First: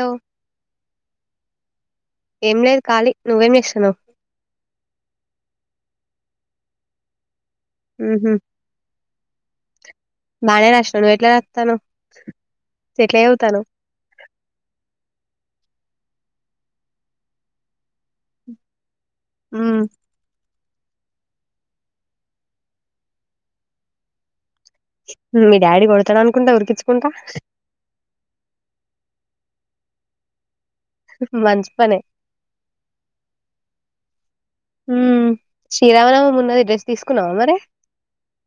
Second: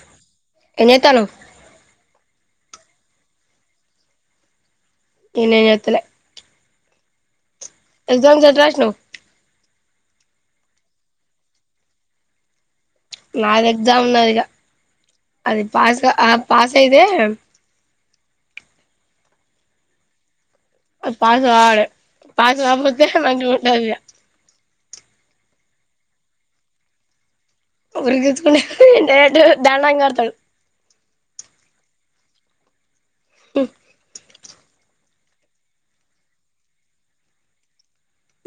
ఓ ఏం చేస్తున్నావ్ ఏం లేదు ఖాళీ నువ్వేం చేస్తున్నావ్ నేనేం చేస్తలే ఉహు ఎగ్జామ్స్ ఎట్ల రాసినావ్ బానే రాస్తాను నువ్వు ఎట్లా రాస్తతాను నాకు ఎగ్జామ్ ఉన్నదిగా అది పాస్ ఆ పాస్ అయితే హమ్ పాస్ కావాలె పాస్ కాకపోతే మంచిగా ఉండదు ఇగ మీ డాడీ కొడతాడు అనుకుంట ఉరికించుకుంటా ఉడికిచ్చుకుంటా డైరెక్ట్ దారుణంగ కొడతాడు మంచిపనే హమ్ హం శ్రీరామనమ ఉన్నది డ్రస్ తీసుకున్నవ మరి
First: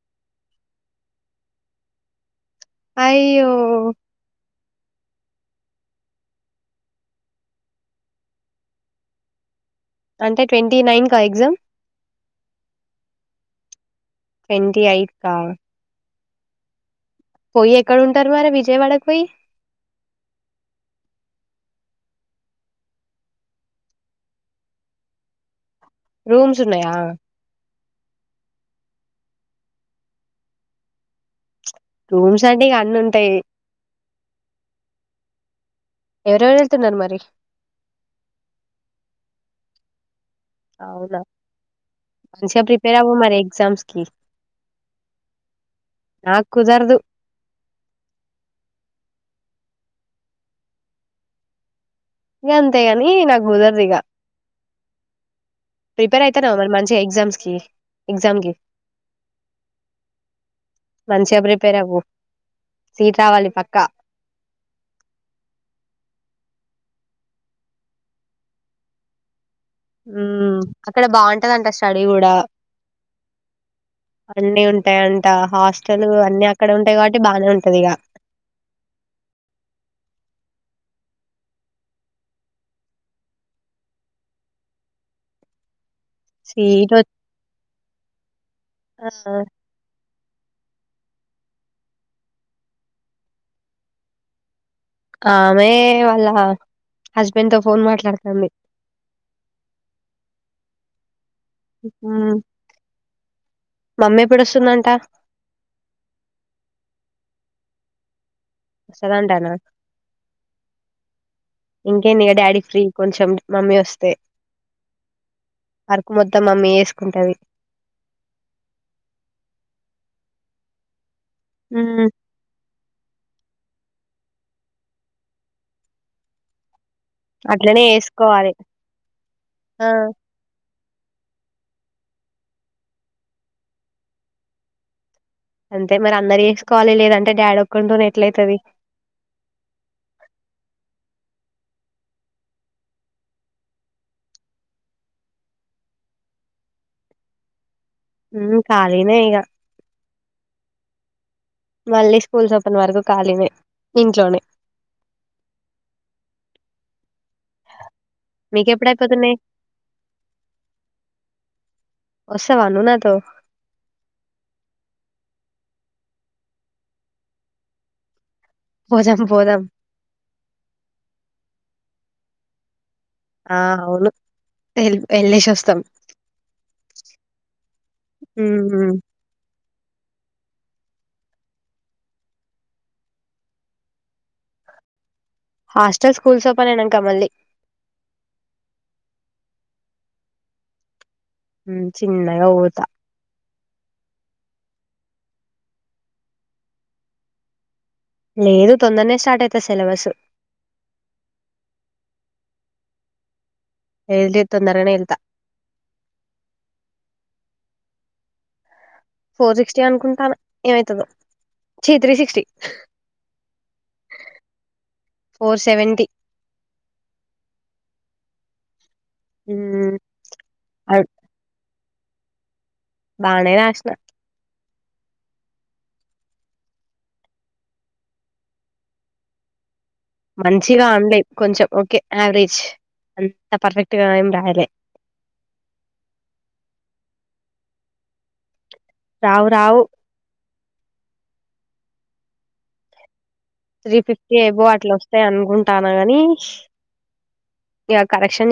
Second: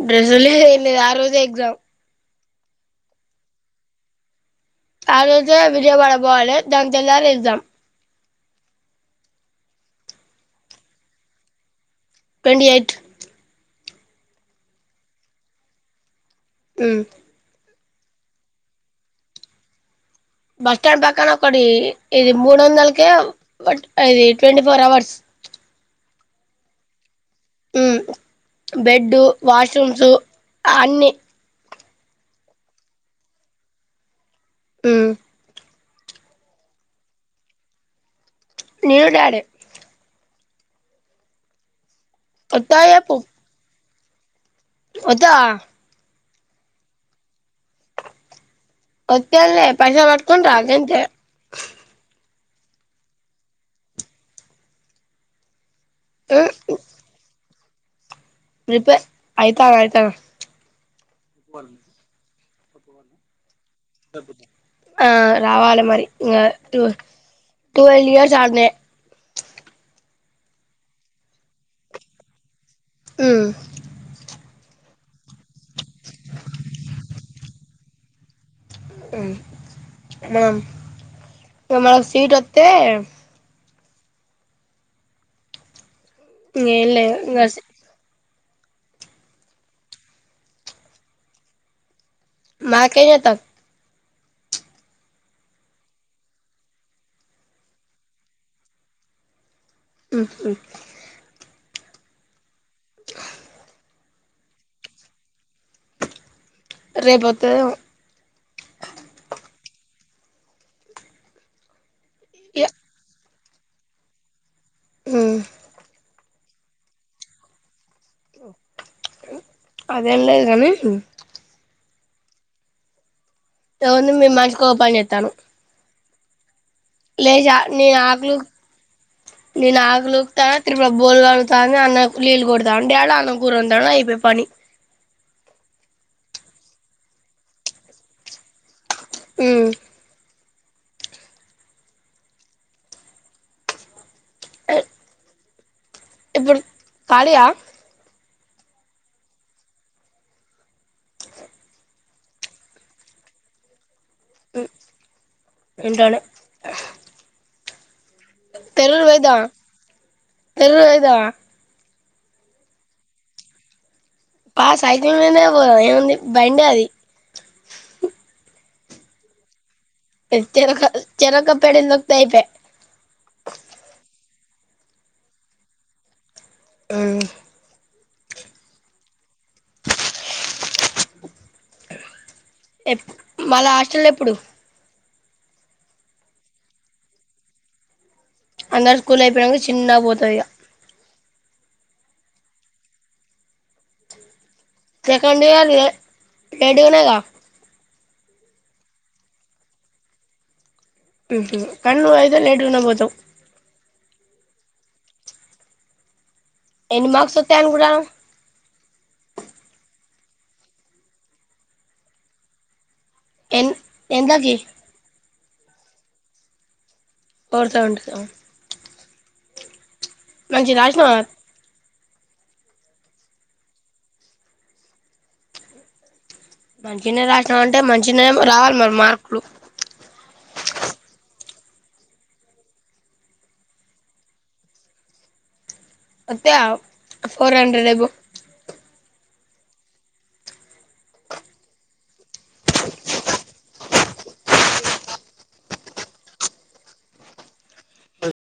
బ్రెజలే ఆ రోజే ఎగ్జామ్ అయ్యో ఆ రోజే విజయపడ పోవాలి దాని తెల్లారే ఎగ్జామ్ అంటే ట్వంటీ నైన్ కా exam twenty eight twenty eight కా హమ్ కోయి ఎక్కడ ఉంటరు మరి విజయవాడ కోయి బస్ స్టాండ్ పక్కన ఒకటి ఇది మూడు వందలకే ఇది ట్వంటీ ఫోర్ అవర్స్ రూమ్స్ ఉన్నయా హమ్ బెడ్డు వాష్రూమ్స్ అన్ని రూమ్స్ అంటే ఇగ అన్నీ ఉంటయి హమ్ ఎవరెవరు వెళ్తున్నారు మరి నేను డాడీ అవునా పష ప్రిపేర్ అవ్వు మరి ఎగ్జామ్స్ కీ వద్దా నాక్ కుదరదు వత్త అల్లే పైసల్ పట్టుకొని రా అంతే ఇగ అంతేగాని నాకు కుదరరదు ఇగ ప్రిపేర్ అవుతానా మరి మంచి ఎగ్జామ్స్ కి ఎగ్జామ్ కి ప్రిపేర్ అయితాన అయితాన మంచిగా ప్రిపేర్ అవ్వు సీట్ రావాలి పక్కా ఆ రావాల మరి ఇగ ట్వల్లె ఇయర్స్ ఆడనే ఉ అక్కడ బాగుంటదంట స్టడీ కూడా హమ్ అన్నీ ఉంటాయింట హాస్టల్ అన్ని అక్కడ ఉంటాయి కాబట్టి బానే ఉంటది ఇక హమ్ మనకి సీట్ వస్తె ఏం లేదు ఇంగ ఆ మాకేం చేతావ్ ఆ ఆమె వాళ్ళ హస్బెండ్తో ఫోన్ మాట్లాడతాంది హ్మ్మ్ ఆ మమ్మీ ఎప్పుడోస్తుందంట రేపోతదేమో వస్తదంటనా ఇంకేందిగా డాడీ ఇగ ఫ్రీ కొంచెం మమ్మీ వస్తే హ్మ్ వర్క్ మొత్తం మమ్మీ యేసుకుంటది అదేం లేద్గానీ ఊ తోంది మేం మంచికో పాన్జేత్తన్నాం లేచి ఆ అట్లనే నేన్ ఆక్లు చేసుకోవాలి నేను ఆ ఆకులుప్త త్రిపుర బోలు కడుగుతాంది. అన్నయ్య నీళ్ళు కొడతాండ్. డాడీ అన్నం కూర వోన్తాడు. అయిపే పని అంటే మరందర్ చేసుకోవాలే. లేదంటే డాడీ ఒక్కతోన్ ఎట్లైతది ఉ ఏ ఇప్పుడు కాలియా ఊ కాలినే ఇగా మళ్ళీ స్కూల్స్ ఓపెన్ వరకు ఖాలీనే హ్ ఇంట్లోనే తర్రూర్ పోయిద్ద మీకెప్పుడైపోతున్నాయి తర్రూర్ పోయిద్ద వస్తావా నువ్వు నాతో పా సైకిల్ మిందే పోదాం. ఏముంది బండది పో జెప్పు పోదాం ఎ చెరొక చెరొక్క పెడల్ తొక్తే ఐపే ఆ అవును ఎల్ ఏలేశోస్తం హు ఉహు ఎప్ మల్ల హాస్టల్ ఎప్పుడు హాస్టల్ స్కూల్స్ ఓపనైనంక మళ్ళీ అందరు స్కూల్ అయిపేనంక చిన్నగా పోతరీగా హ్మ్ చిన్నగా పోతా సెకండ్ ఇయర్ లే లేటుగానే గా లేదు తొందరనే స్టార్టైతది సిలబసు ఉ హూ కానీ నువ్వైతే లేటుగానే పోతావ్ లేద్ లేద్ తొందరగనే ఎల్తా ఎన్ని మార్క్సోతయ్ అనుకుంటున్నావ్ ఫోర్ సిక్స్టీ అనుకుంటాను ఏమైతుందో. చి త్రీ సిక్స్టీ ఎన్ ఎంతకి four seventy four seventy seven ఉమ్ మంచిగ్ రాసినావా బానే రాష్నా మంచిగ్నే రాష్నవంటే మంచిగ్నేం రావల్ మరి మార్కులు మంచిగా అన్లే కొంచెం ఓకే యావరేజ్. అంత పర్ఫెక్ట్గా ఏం రాయలే వత్తే అవ్ ఫోర్ హండ్రెడ్ ఎబో రావ రావు త్రీ ఫిఫ్టీ ఎబో అట్లోస్తాయ్ అనుకుంటాన్న గాని ఇగ కరెక్షన్